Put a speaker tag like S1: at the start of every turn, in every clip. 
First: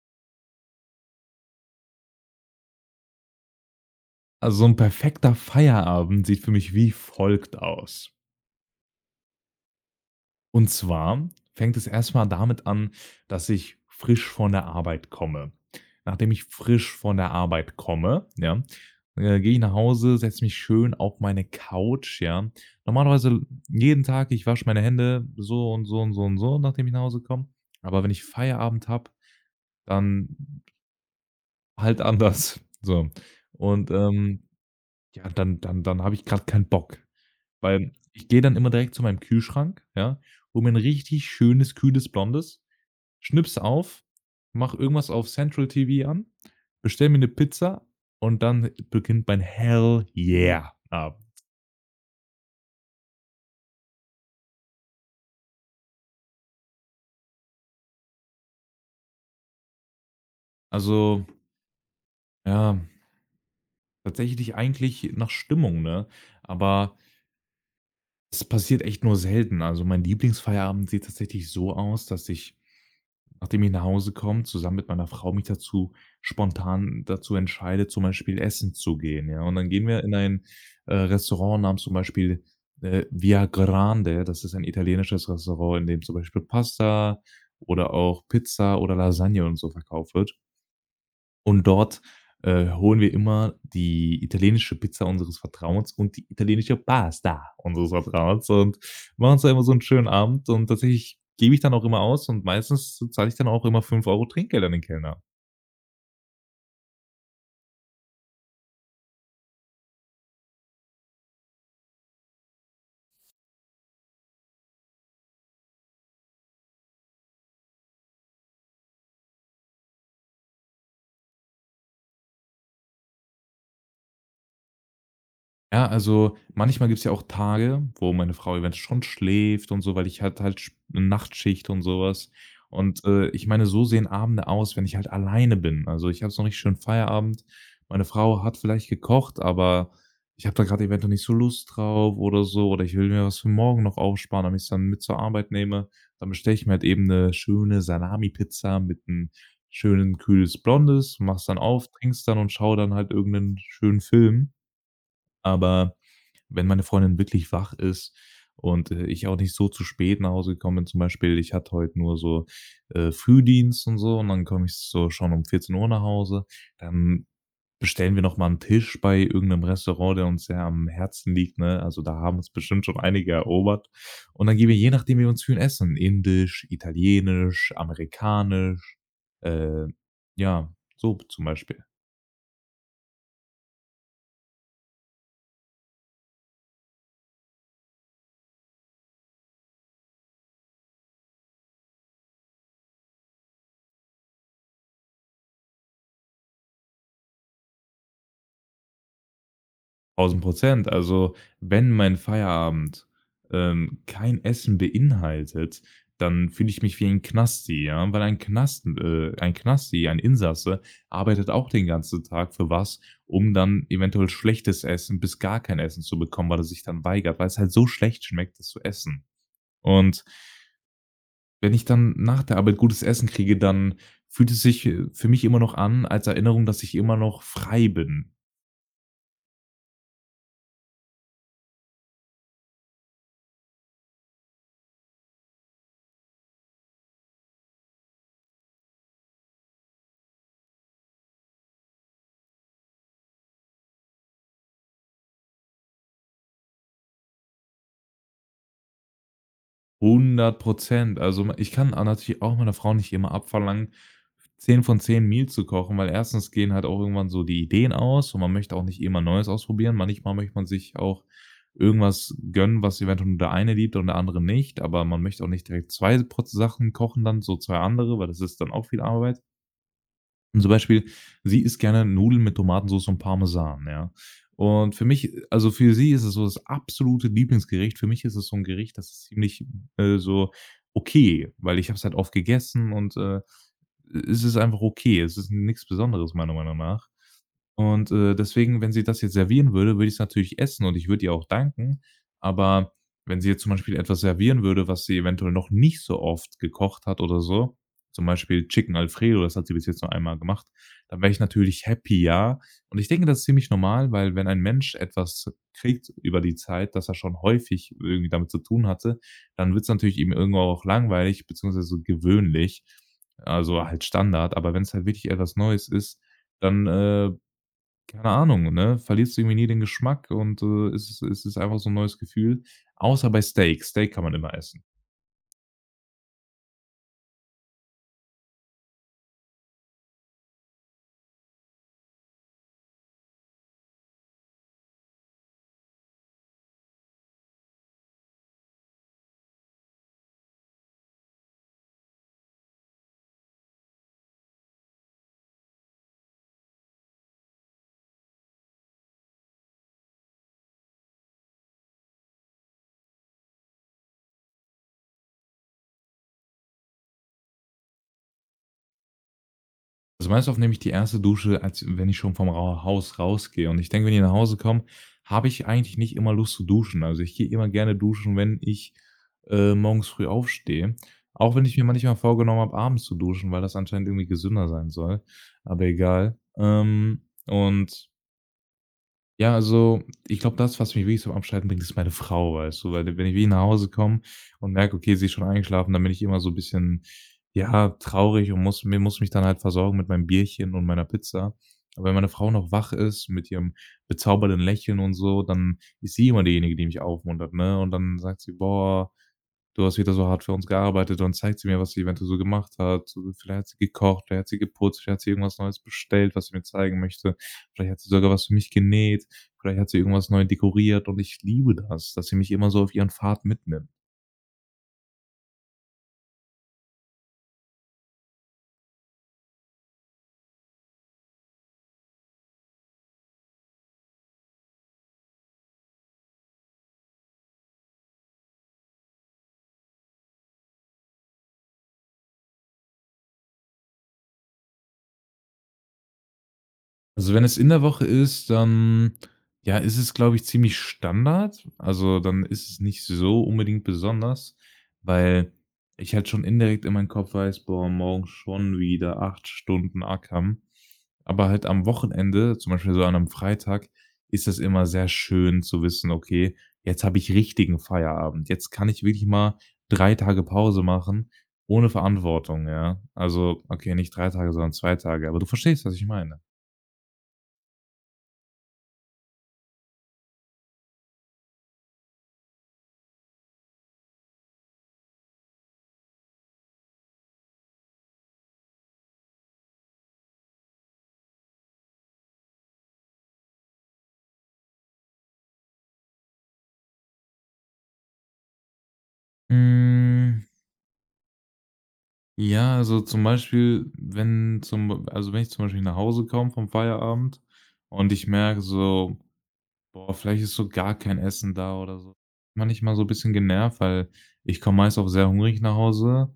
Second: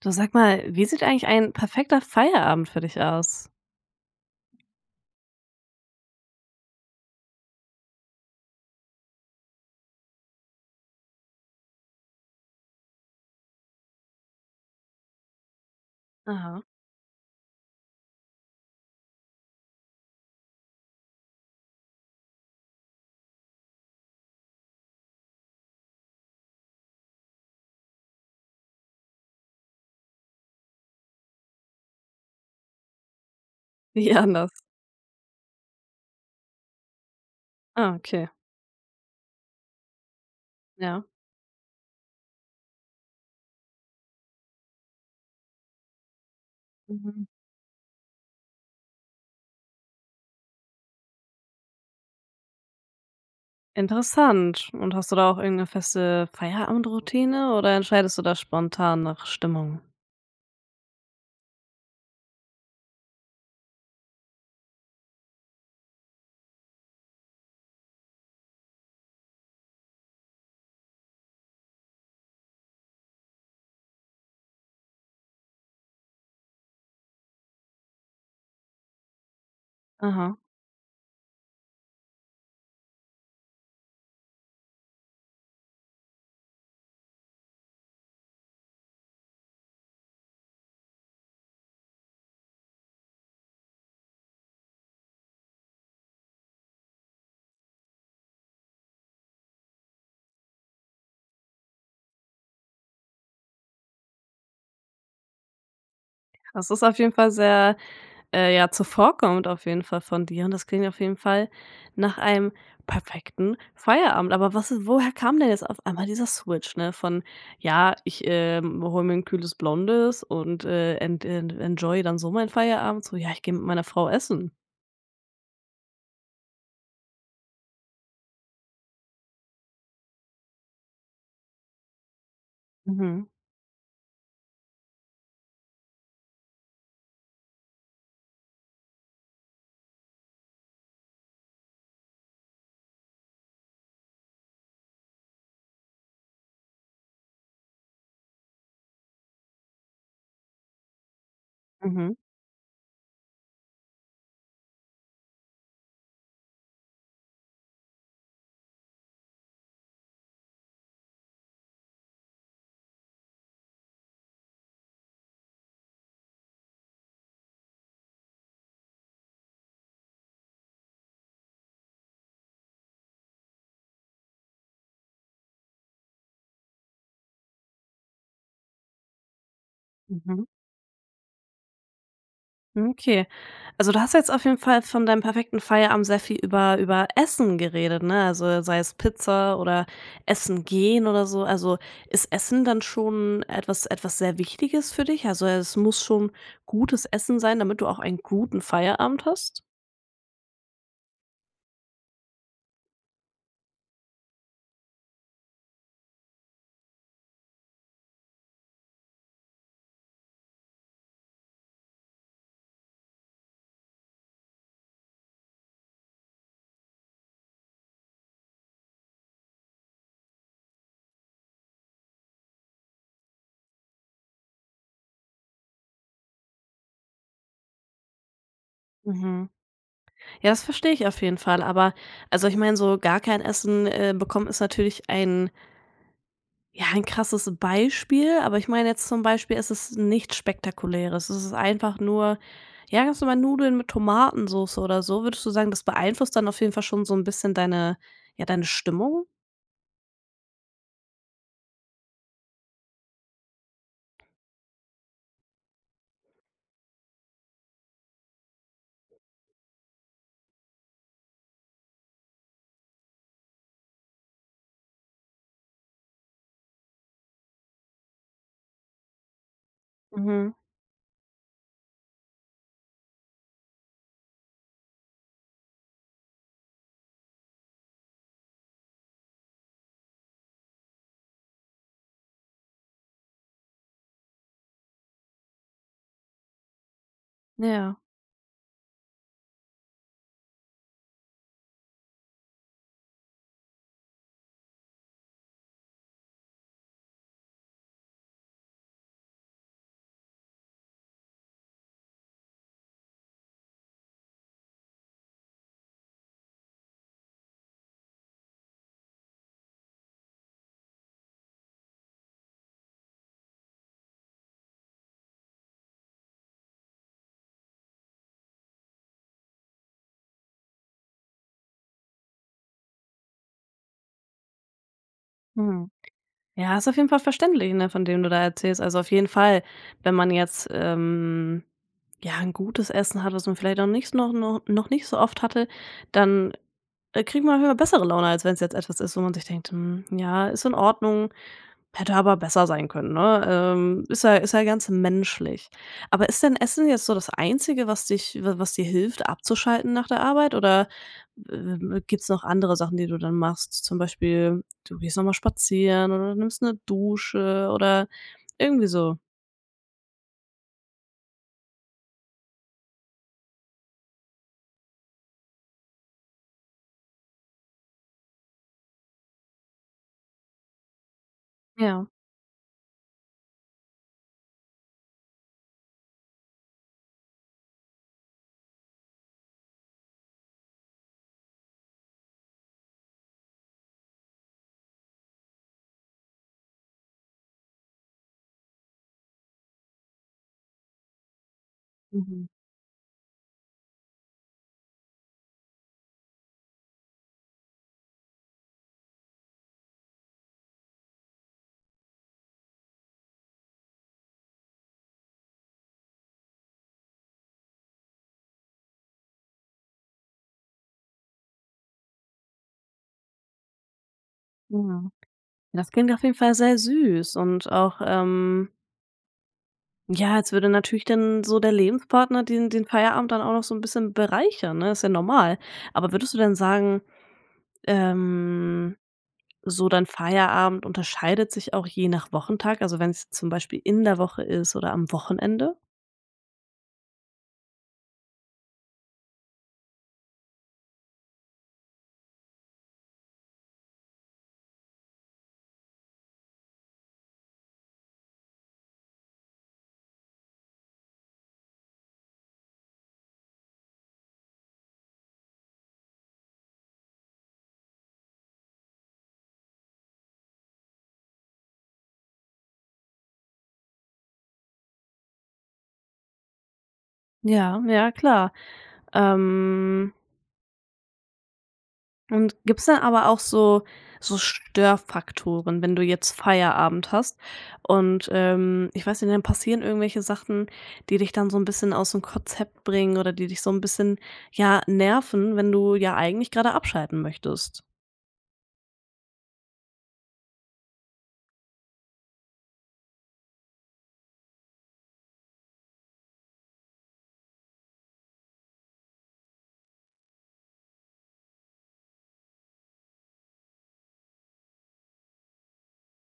S1: Du, sag mal, wie sieht eigentlich ein perfekter Feierabend für dich aus?
S2: Also so 'n perfekter Feierabend sieht für mich wie folgt aus. Und zwar fängt es erst mal damit an, dass ich frisch von der Arbeit komme. Nachdem ich
S1: Aha.
S2: frisch von der Arbeit komme, ja, gehe ich nach Hause, setze mich schön auf meine Couch, ja. Normalerweise jeden Tag, ich wasche meine Hände so und so und so und so, nachdem ich nach Hause komme. Aber wenn ich Feierabend habe, dann halt anders, so. Und,
S1: Wie
S2: ähm,
S1: anders?
S2: Ja, dann habe ich grad keinen Bock, weil
S1: Ah,
S2: ich
S1: okay.
S2: gehe dann immer direkt zu meinem Kühlschrank, ja, hole mir 'n
S1: Ja.
S2: richtig schönes, kühles Blondes, schnipp's auf, mache irgendwas auf Central TV an, bestelle mir
S1: Mhm.
S2: 'ne Pizza und dann beginnt mein Hell yeah Abend.
S1: Interessant. Und hast du da auch irgendeine feste Feierabendroutine oder entscheidest du da spontan nach Stimmung?
S2: Also, ja, tatsächlich eigentlich nach Stimmung, ne? Aber es passiert echt nur selten. Also, mein Lieblingsfeierabend sieht tatsächlich so aus, dass ich, nachdem ich nach Hause komme, zusammen mit meiner Frau mich dazu spontan dazu entscheide, zum Beispiel essen zu gehen, ja? Und dann gehen wir in
S1: Aha.
S2: ein, Restaurant namens zum Beispiel, Via Grande. Das ist ein italienisches Restaurant, in dem zum Beispiel Pasta oder auch Pizza oder Lasagne und so verkauft wird. Und dort, holen wir immer die italienische Pizza unseres Vertrauens und die italienische Pasta unseres Vertrauens und machen uns da immer so 'n schönen Abend und tatsächlich gebe ich dann auch immer aus und meistens zahle ich dann auch immer 5 Euro Trinkgeld an den Kellner.
S1: Das ist auf jeden Fall sehr, ja, zuvorkommend auf jeden Fall von dir und das klingt auf jeden Fall nach einem perfekten Feierabend. Aber was woher kam denn jetzt auf einmal dieser Switch, ne, von: „Ja, ich, hole mir ein kühles Blondes und, ent ent enjoy dann so meinen Feierabend", so „Ja, ich gehe mit meiner Frau essen"?
S2: Ja, also manchmal gibt's ja auch Tage, wo meine Frau eventuell schon schläft und so, weil ich halt halt sch Nachtschicht und sowas. Und,
S1: Mhm,
S2: ich meine, so sehen Abende aus, wenn ich halt alleine bin. Also, ich habe so 'n richtig schönen Feierabend. Meine Frau hat vielleicht gekocht, aber ich habe da gerade eventuell nicht so Lust drauf oder so, oder ich will mir was für morgen noch aufsparen, damit ich's dann mit zur Arbeit nehme. Dann bestelle ich mir halt eben eine schöne Salami-Pizza mit einem schönen kühles Blondes, mach's dann auf,
S1: mhm,
S2: trink's dann und schau dann halt irgendeinen schönen Film. Aber wenn meine Freundin wirklich wach ist und, ich auch nicht so zu spät nach Hause gekommen bin zum Beispiel, ich hatte heute nur so, Frühdienst und so und dann komme ich so schon um 14 Uhr nach Hause. Dann bestellen wir noch mal 'n Tisch bei irgendeinem Restaurant, der uns sehr am Herzen liegt, ne? Also, da haben uns bestimmt schon einige erobert. Und dann gehen wir, je nachdem, wie wir uns fühlen, essen. Indisch, italienisch, amerikanisch, äh,
S1: mhm.
S2: ja, so zum Beispiel.
S1: Okay. Also, du hast jetzt auf jeden Fall von deinem perfekten Feierabend sehr viel über Essen geredet, ne? Also, sei es Pizza oder Essen gehen oder so. Also, ist Essen dann schon etwas sehr Wichtiges für dich? Also, es muss schon gutes Essen sein, damit du auch einen guten Feierabend hast?
S2: 1.000. Also, wenn mein Feierabend, kein Essen beinhaltet, dann fühle ich mich wie ein Knasti, ja? Weil ein Knasten ein Knasti, ein Insasse arbeitet auch den ganzen Tag für was, um dann eventuell schlechtes Essen bis gar kein Essen zu bekommen, weil er sich dann weigert, weil es halt so schlecht schmeckt, das zu essen. Und wenn ich dann nach der Arbeit gutes Essen kriege, dann fühlt es sich, für mich immer noch an als Erinnerung, dass ich immer noch frei bin.
S1: Mhm. Ja, das verstehe ich auf jeden Fall. Aber also, ich meine, so gar kein Essen, bekommen ist natürlich ein. Ja, ein krasses Beispiel, aber ich meine jetzt zum Beispiel, es ist nichts Spektakuläres. Es ist einfach nur, ja, ganz normal Nudeln mit Tomatensauce oder so. Würdest du sagen, das beeinflusst dann auf jeden Fall schon so ein bisschen deine Stimmung?
S2: 100. Also, ich kann a natürlich auch meiner Frau nicht immer abverlangen, 10 von 10 Meal zu kochen, weil erstens gehen halt auch irgendwann so die Ideen aus und man möchte auch nicht immer Neues ausprobieren. Manchmal möchte man sich auch irgendwas gönnen, was eventuell nur der eine liebt und der andere nicht, aber man möchte auch nicht direkt 2 pro Sachen kochen dann, so 2 andere, weil das ist dann auch viel Arbeit.
S1: Mhm.
S2: Und zum Beispiel, sie isst gerne Nudeln mit Tomatensoße und Parmesan, ja. Und für mich also, für sie ist es so das absolute Lieblingsgericht. Für mich ist es so ein Gericht, das ist ziemlich, so okay, weil ich habe es halt oft gegessen und ist es einfach okay. Es ist nichts Besonderes meiner Meinung nach.
S1: Ja.
S2: Und, deswegen, wenn sie das jetzt servieren würde, würde ich es natürlich essen und ich würde ihr auch danken. Aber wenn sie jetzt zum Beispiel etwas servieren würde, was sie eventuell noch nicht so oft gekocht hat oder so, zum Beispiel Chicken Alfredo, das hat sie bis jetzt nur einmal gemacht, dann wäre ich natürlich happy, ja. Und ich denke, das ist ziemlich normal, weil wenn ein Mensch etwas kriegt über die Zeit, dass er schon häufig irgendwie damit zu tun hatte, dann wird es natürlich ihm irgendwo auch langweilig beziehungsweise so gewöhnlich. Also halt Standard, aber wenn es halt wirklich etwas Neues ist, dann, keine Ahnung, ne, verlierst du irgendwie nie den Geschmack und es ist einfach so ein neues Gefühl. Außer bei Steak. Steak kann man immer essen.
S1: Mhm. Ja, ist auf jeden Fall verständlich, ne, von dem du da erzählst. Also auf jeden Fall, wenn man jetzt, ja, ein gutes Essen hat, was man vielleicht noch nicht so oft hatte, dann, kriegt man auf jeden Fall bessere Laune, als wenn es jetzt etwas ist, wo man sich denkt: „Hm, ja, ist in Ordnung, hätte aber besser sein können", ne? Ist ja ganz menschlich. Aber ist denn Essen jetzt so das Einzige, was dich wa was dir hilft, abzuschalten nach der Arbeit? Oder, gibt's noch andere Sachen, die du dann machst? Zum Beispiel, du gehst nochmal spazieren oder nimmst eine Dusche oder irgendwie so.
S2: Also, meist oft nehme ich die erste Dusche, als wenn ich schon vom Ra Haus rausgehe und ich denke, wenn ich nach Hause komme, habe ich eigentlich nicht immer Lust zu duschen. Also, ich gehe immer gerne duschen, wenn ich, morgens früh aufstehe. Auch wenn ich mir
S1: Ja.
S2: manchmal vorgenommen habe, abends zu duschen, weil das anscheinend irgendwie gesünder sein soll, aber egal. Und ja, also, ich glaube, das, was mich wirklich zum Abschalten bringt, ist meine Frau, weißt du? Weil wenn ich wie nach Hause komme und merke, okay, sie ist schon eingeschlafen, dann bin ich immer so ein bisschen, ja, traurig und muss mich dann halt versorgen mit meinem Bierchen und meiner Pizza. Aber wenn meine
S1: Mhm.
S2: Frau noch wach ist mit ihrem bezaubernden Lächeln und so, dann ist sie immer diejenige, die mich aufmuntert, ne? Und dann sagt sie: „Boah, du hast wieder so hart für uns gearbeitet.“ Dann zeigt sie mir, was sie eventuell so gemacht hat. So, vielleicht hat sie gekocht, vielleicht hat sie geputzt, vielleicht hat sie irgendwas Neues bestellt, was sie mir zeigen möchte. Vielleicht hat sie sogar was für mich genäht, vielleicht hat sie irgendwas neu dekoriert und ich liebe das, dass sie mich immer so auf ihren Pfad mitnimmt.
S1: Ja. Das klingt auf jeden Fall sehr süß und auch, ja, jetzt würde natürlich dann so der Lebenspartner den Feierabend dann auch noch so ein bisschen bereichern, ne? Ist ja normal. Aber würdest du denn sagen, ähm, so dein Feierabend unterscheidet sich auch je nach Wochentag? Also, wenn es zum Beispiel in der Woche ist oder am Wochenende?
S2: Also, wenn es in der Woche ist, dann, ja, ist es, glaube ich, ziemlich Standard. Also, dann ist es nicht so unbedingt besonders, weil ich halt schon indirekt in meinem Kopf weiß: „Boah, morgen schon wieder 8 Stunden Ackern.“ Aber halt am Wochenende, zum Beispiel so an einem Freitag, ist das immer sehr schön zu wissen: „Okay, jetzt habe ich richtigen Feierabend. Jetzt kann ich wirklich mal 3 Tage Pause machen ohne Verantwortung“, ja? Also, okay, nicht 3 Tage, sondern 2 Tage, aber du verstehst, was ich meine.
S1: Ja, ja, klar. Ähm Und gibt's dann aber auch so Störfaktoren, wenn du jetzt Feierabend hast und, ich weiß nicht, dann passieren irgendwelche Sachen, die dich dann so ein bisschen aus dem Konzept bringen oder die dich so ein bisschen, ja, nerven, wenn du ja eigentlich gerade abschalten möchtest?
S2: Hm, ja, also zum Beispiel, wenn zum also wenn ich zum Beispiel nach Hause komme vom Feierabend und ich merke so: „Boah, vielleicht ist so gar kein Essen da“ oder so. Manchmal so ein bisschen genervt, weil ich komme meist auch sehr hungrig nach Hause,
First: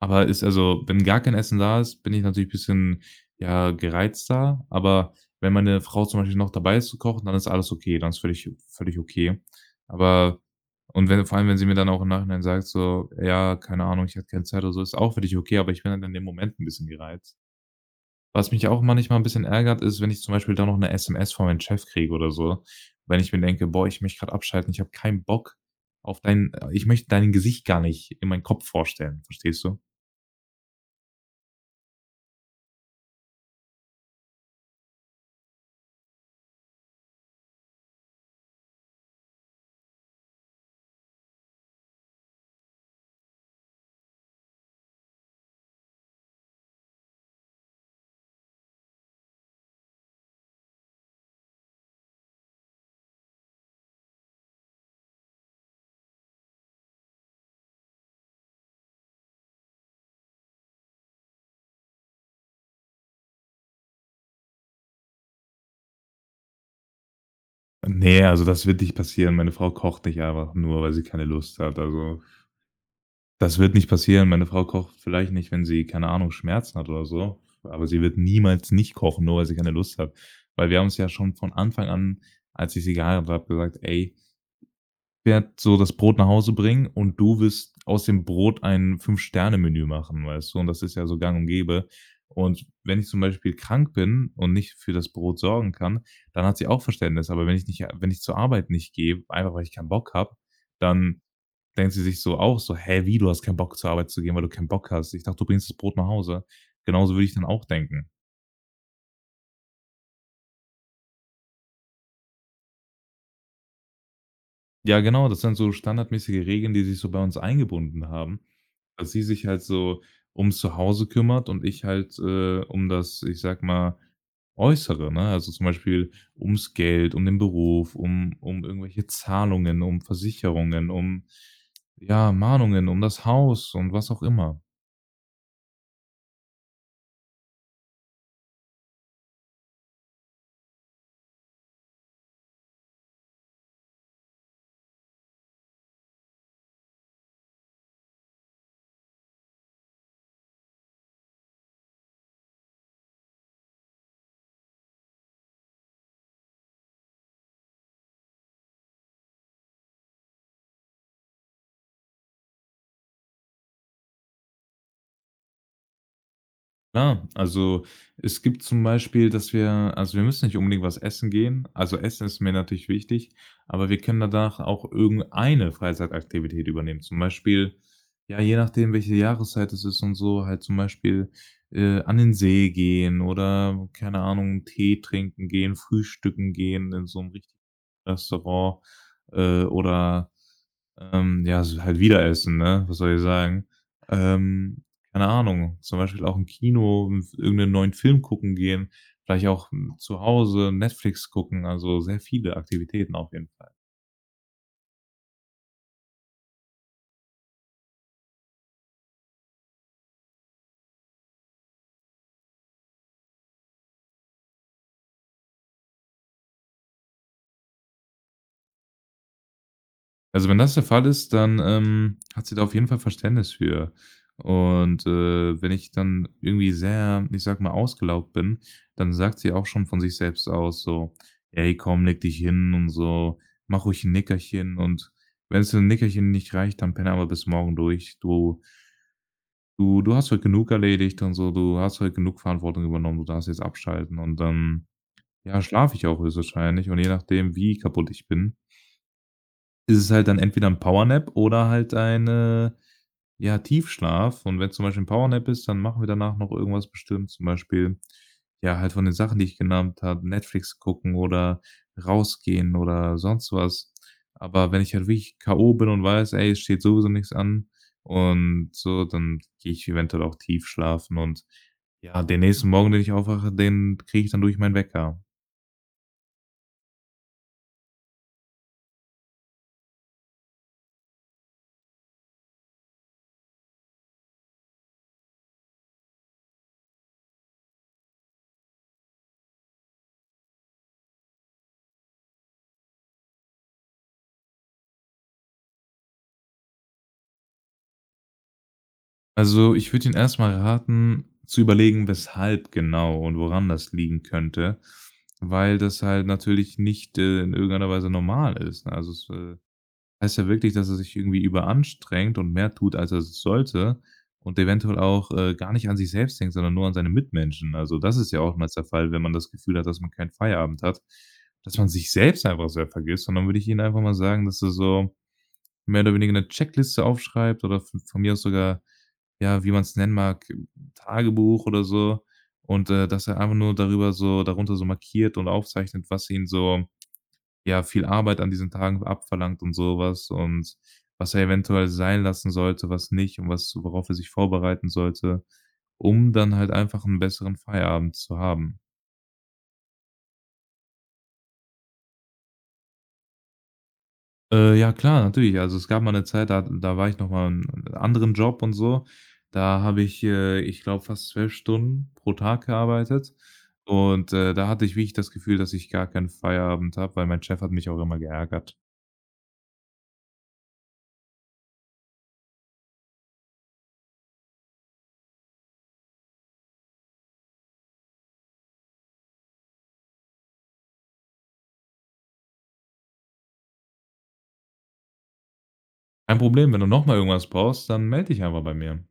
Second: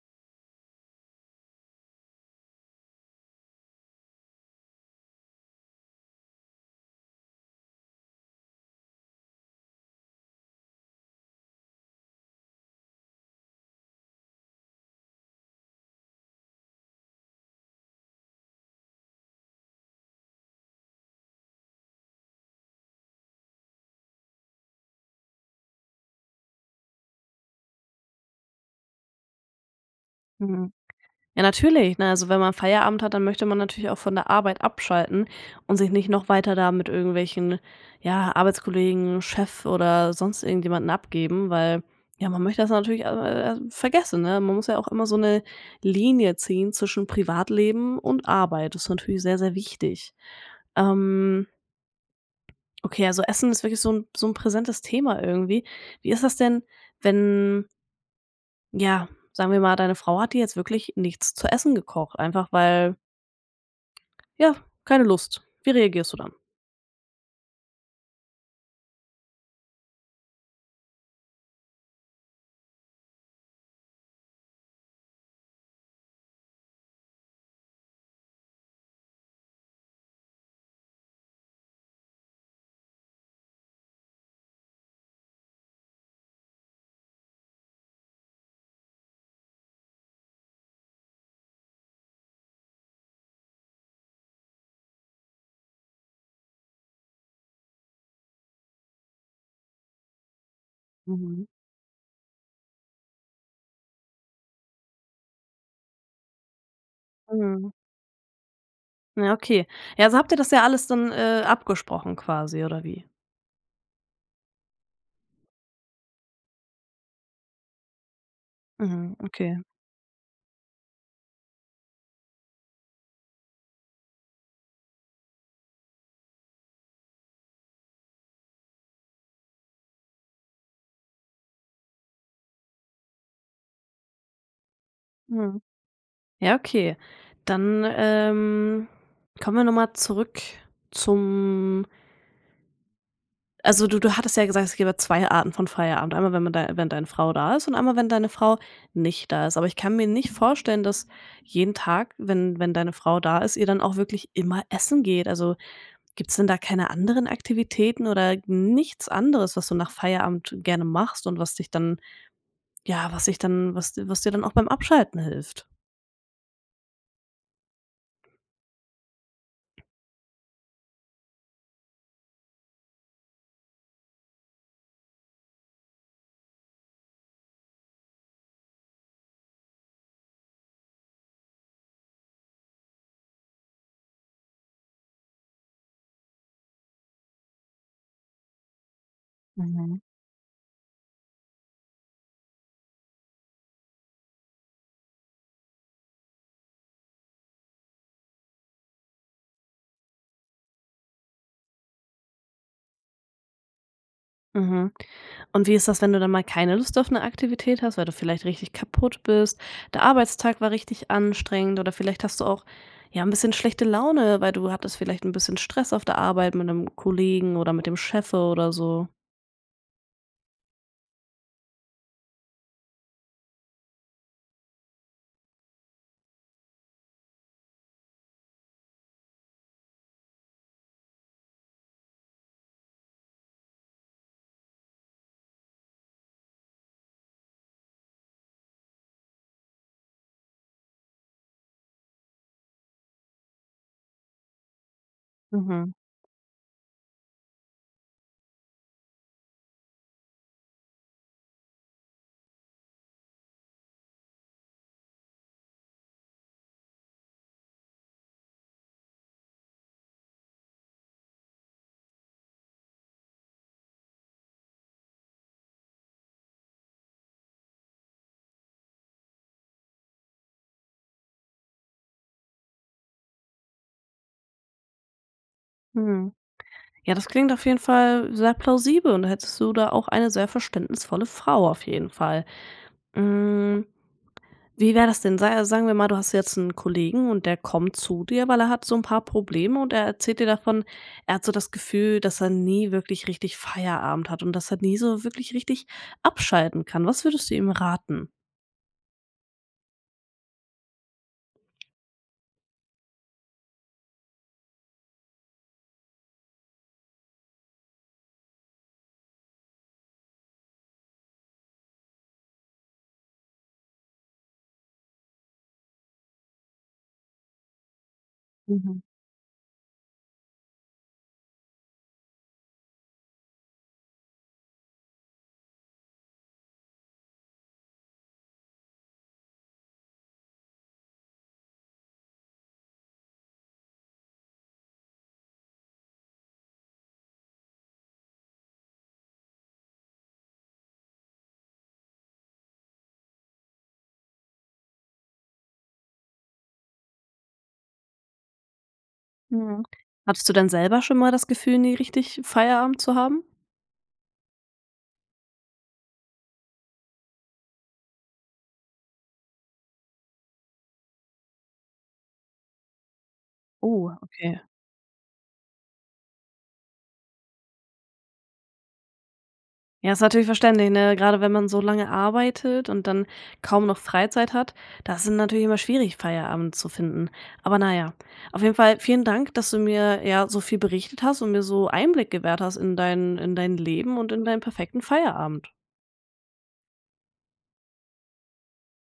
S2: aber wenn gar kein Essen da ist, bin ich natürlich ein bisschen, ja, gereizter, aber wenn meine Frau zum Beispiel noch dabei ist zu kochen, dann ist alles okay, dann ist völlig okay. Aber Und wenn vor allem, wenn sie mir dann auch im Nachhinein sagt so: „Ja, keine Ahnung, ich hatte keine Zeit“ oder so, ist auch völlig okay, aber ich bin halt in dem Moment ein bisschen gereizt. Was mich auch manchmal ein bisschen ärgert, ist, wenn ich zum Beispiel da noch 'ne SMS von meinem Chef kriege oder so, wenn ich mir denke: „Boah, ich möchte gerade abschalten, ich habe keinen Bock auf dein ich möchte dein Gesicht gar nicht in meinen Kopf vorstellen“, verstehst du?
S1: Ja, natürlich, ne? Also, wenn man Feierabend hat, dann möchte man natürlich auch von der Arbeit abschalten und sich nicht noch weiter da mit irgendwelchen, ja, Arbeitskollegen, Chef oder sonst irgendjemanden abgeben, weil, ja, man möchte das natürlich, vergessen, ne? Man muss ja auch immer so eine Linie ziehen zwischen Privatleben und Arbeit. Das ist natürlich sehr, sehr wichtig. Ähm, okay, also Essen ist wirklich so ein präsentes Thema irgendwie. Wie ist das denn, wenn ja, sagen wir mal, deine Frau hat dir jetzt wirklich nichts zu essen gekocht, einfach weil. Ja, keine Lust. Wie reagierst du dann?
S2: Nee, also das wird nicht passieren. Meine Frau kocht nicht einfach nur, weil sie keine Lust hat. Also das wird nicht passieren. Meine Frau kocht vielleicht nicht, wenn sie, keine Ahnung, Schmerzen hat oder so, aber sie wird niemals nicht kochen, nur weil sie keine Lust hat. Weil wir haben uns ja schon von Anfang an, als ich sie geheiratet habe, gesagt: „Ey, ich werde so das Brot nach Hause bringen und du wirst aus dem Brot ein Fünf-Sterne-Menü machen“, weißt du? Und das ist ja so gang und gäbe. Und wenn ich zum Beispiel krank bin und nicht für das Brot sorgen kann, dann hat sie auch Verständnis. Aber wenn ich zur Arbeit nicht gehe, einfach weil ich keinen Bock habe, dann
S1: Mhm.
S2: denkt sie sich so auch so: „Hä, wie, du hast keinen Bock, zur Arbeit zu gehen, weil du keinen Bock hast? Ich dachte, du bringst das Brot nach Hause.“ Genauso würde ich dann auch
S1: Mhm.
S2: denken.
S1: Ja, okay. Ja, also, habt ihr das ja alles dann, abgesprochen quasi oder wie?
S2: Ja, genau, das sind so standardmäßige Regeln, die sich so bei uns eingebunden haben, dass
S1: Mhm,
S2: sie sich
S1: okay.
S2: halt so ums Zuhause kümmert und ich halt, um das, ich sag mal, Äußere, ne? Also, zum Beispiel ums Geld, um den Beruf, um irgendwelche Zahlungen, um Versicherungen, um, ja, Mahnungen, um das Haus und was auch immer.
S1: Mhm. Ja, okay. Dann, kommen wir noch mal zurück zum also, du hattest ja gesagt, es gäbe 2 Arten von Feierabend. Einmal, wenn deine Frau da ist und einmal, wenn deine Frau nicht da ist. Aber ich kann mir nicht vorstellen, dass jeden Tag, wenn deine Frau da ist, ihr dann auch wirklich immer essen geht. Also, gibt's denn da keine anderen Aktivitäten oder nichts anderes, was du nach Feierabend gerne machst und was dich dann ja, was dich dann was was dir dann auch beim Abschalten hilft?
S2: Klar, also es gibt zum Beispiel, dass wir also wir müssen nicht unbedingt was essen gehen. Also Essen ist mir natürlich wichtig, aber wir können danach auch irgendeine Freizeitaktivität übernehmen. Zum Beispiel, ja, je nachdem, welche Jahreszeit es ist und so, halt zum Beispiel, an den See gehen oder, keine Ahnung, Tee trinken gehen, frühstücken gehen in so einem richtigen Restaurant, oder ja, s halt wieder essen, ne? Was soll ich sagen? Ähm, Keine Ahnung, zum Beispiel auch im Kino, irgend neuen Film gucken gehen, vielleicht auch, zu Hause Netflix gucken, also sehr viele Aktivitäten auf jeden Fall.
S1: Mhm. Und wie ist das, wenn du dann mal keine Lust auf eine Aktivität hast, weil du vielleicht richtig kaputt bist, der Arbeitstag war richtig anstrengend oder vielleicht hast du auch, ja, ein bisschen schlechte Laune, weil du hattest vielleicht ein bisschen Stress auf der Arbeit mit 'nem Kollegen oder mit dem Chef oder so?
S2: Also, wenn das der Fall ist, dann, hat sie da auf jeden Fall Verständnis für. Und, wenn ich dann irgendwie sehr, ich sage mal, ausgelaugt bin, dann sagt sie auch schon von sich selbst aus so: „Ey, komm, leg dich hin und so, mach ruhig ein Nickerchen und wenn's für ein Nickerchen nicht reicht, dann penne aber bis morgen durch. Du hast heute genug erledigt und so, du hast heute genug Verantwortung übernommen, du darfst jetzt abschalten.“ Und dann, ja,
S1: Mhm.
S2: schlafe ich auch höchstwahrscheinlich und je nachdem, wie kaputt ich bin, ist es halt dann entweder ein Powernap oder halt ein, ja, Tiefschlaf. Und wenn zum Beispiel ein Powernap ist, dann machen wir danach noch irgendwas bestimmt, zum Beispiel, ja, halt von den Sachen, die ich genannt habe, Netflix gucken oder rausgehen oder sonst was. Aber wenn ich halt wirklich K.O. bin und weiß: „Ey, es steht sowieso nichts an“ und so, dann gehe ich eventuell auch tief schlafen und ja, den nächsten Morgen, den ich aufwache, den kriege ich dann durch meinen Wecker.
S1: Mhm. Ja, das klingt auf jeden Fall sehr plausibel und hättest du da auch eine sehr verständnisvolle Frau auf jeden Fall. Hm, wie wäre das denn? Sei Sagen wir mal, du hast jetzt einen Kollegen und der kommt zu dir, weil er hat so ein paar Probleme und er erzählt dir davon, er hat so das Gefühl, dass er nie wirklich richtig Feierabend hat und dass er nie so wirklich richtig abschalten kann. Was würdest du ihm raten?
S2: Also, ich würde Ihnen erst mal raten, zu überlegen, weshalb genau und woran das liegen könnte, weil das halt natürlich nicht, in irgendeiner Weise normal ist, ne? Also, es, heißt ja wirklich, dass er sich irgendwie überanstrengt und mehr tut, als er sollte und eventuell auch, gar nicht an sich selbst denkt, sondern nur an seine Mitmenschen. Also, das ist ja oftmals der
S1: Mhm,
S2: Fall, wenn man das Gefühl hat, dass man keinen Feierabend hat, dass man sich selbst einfach sehr vergisst und dann würde ich Ihnen einfach mal sagen, dass er so mehr oder weniger eine Checkliste aufschreibt oder v von mir aus sogar, ja, wie man es nennen mag, Tagebuch oder so und dass er einfach nur darüber so darunter so markiert und aufzeichnet, was ihn so ja, viel Arbeit an diesen Tagen abverlangt und sowas und was er eventuell sein lassen sollte, was nicht und was worauf er sich vorbereiten sollte, um dann halt einfach einen besseren Feierabend zu haben.
S1: mhm. Hattest du denn selber schon mal das Gefühl, nie richtig Feierabend zu haben?
S2: Ja klar, natürlich. Also, es gab mal eine Zeit, da war ich noch mal in anderen Job und so. Da habe ich, ich glaube, fast 12 Stunden pro Tag gearbeitet
S1: Oh,
S2: und,
S1: okay.
S2: da hatte ich wirklich das Gefühl, dass ich gar keinen Feierabend habe, weil mein Chef hat mich auch immer geärgert.
S1: Ja, ist natürlich verständlich, ne? Gerade wenn man so lange arbeitet und dann kaum noch Freizeit hat, das ist natürlich immer schwierig, Feierabend zu finden. Aber naja, auf jeden Fall vielen Dank, dass du mir ja so viel berichtet hast und mir so Einblick gewährt hast in dein Leben und in deinen perfekten Feierabend.
S2: Kein Problem, wenn du noch mal irgendwas brauchst, dann melde dich einfach bei mir.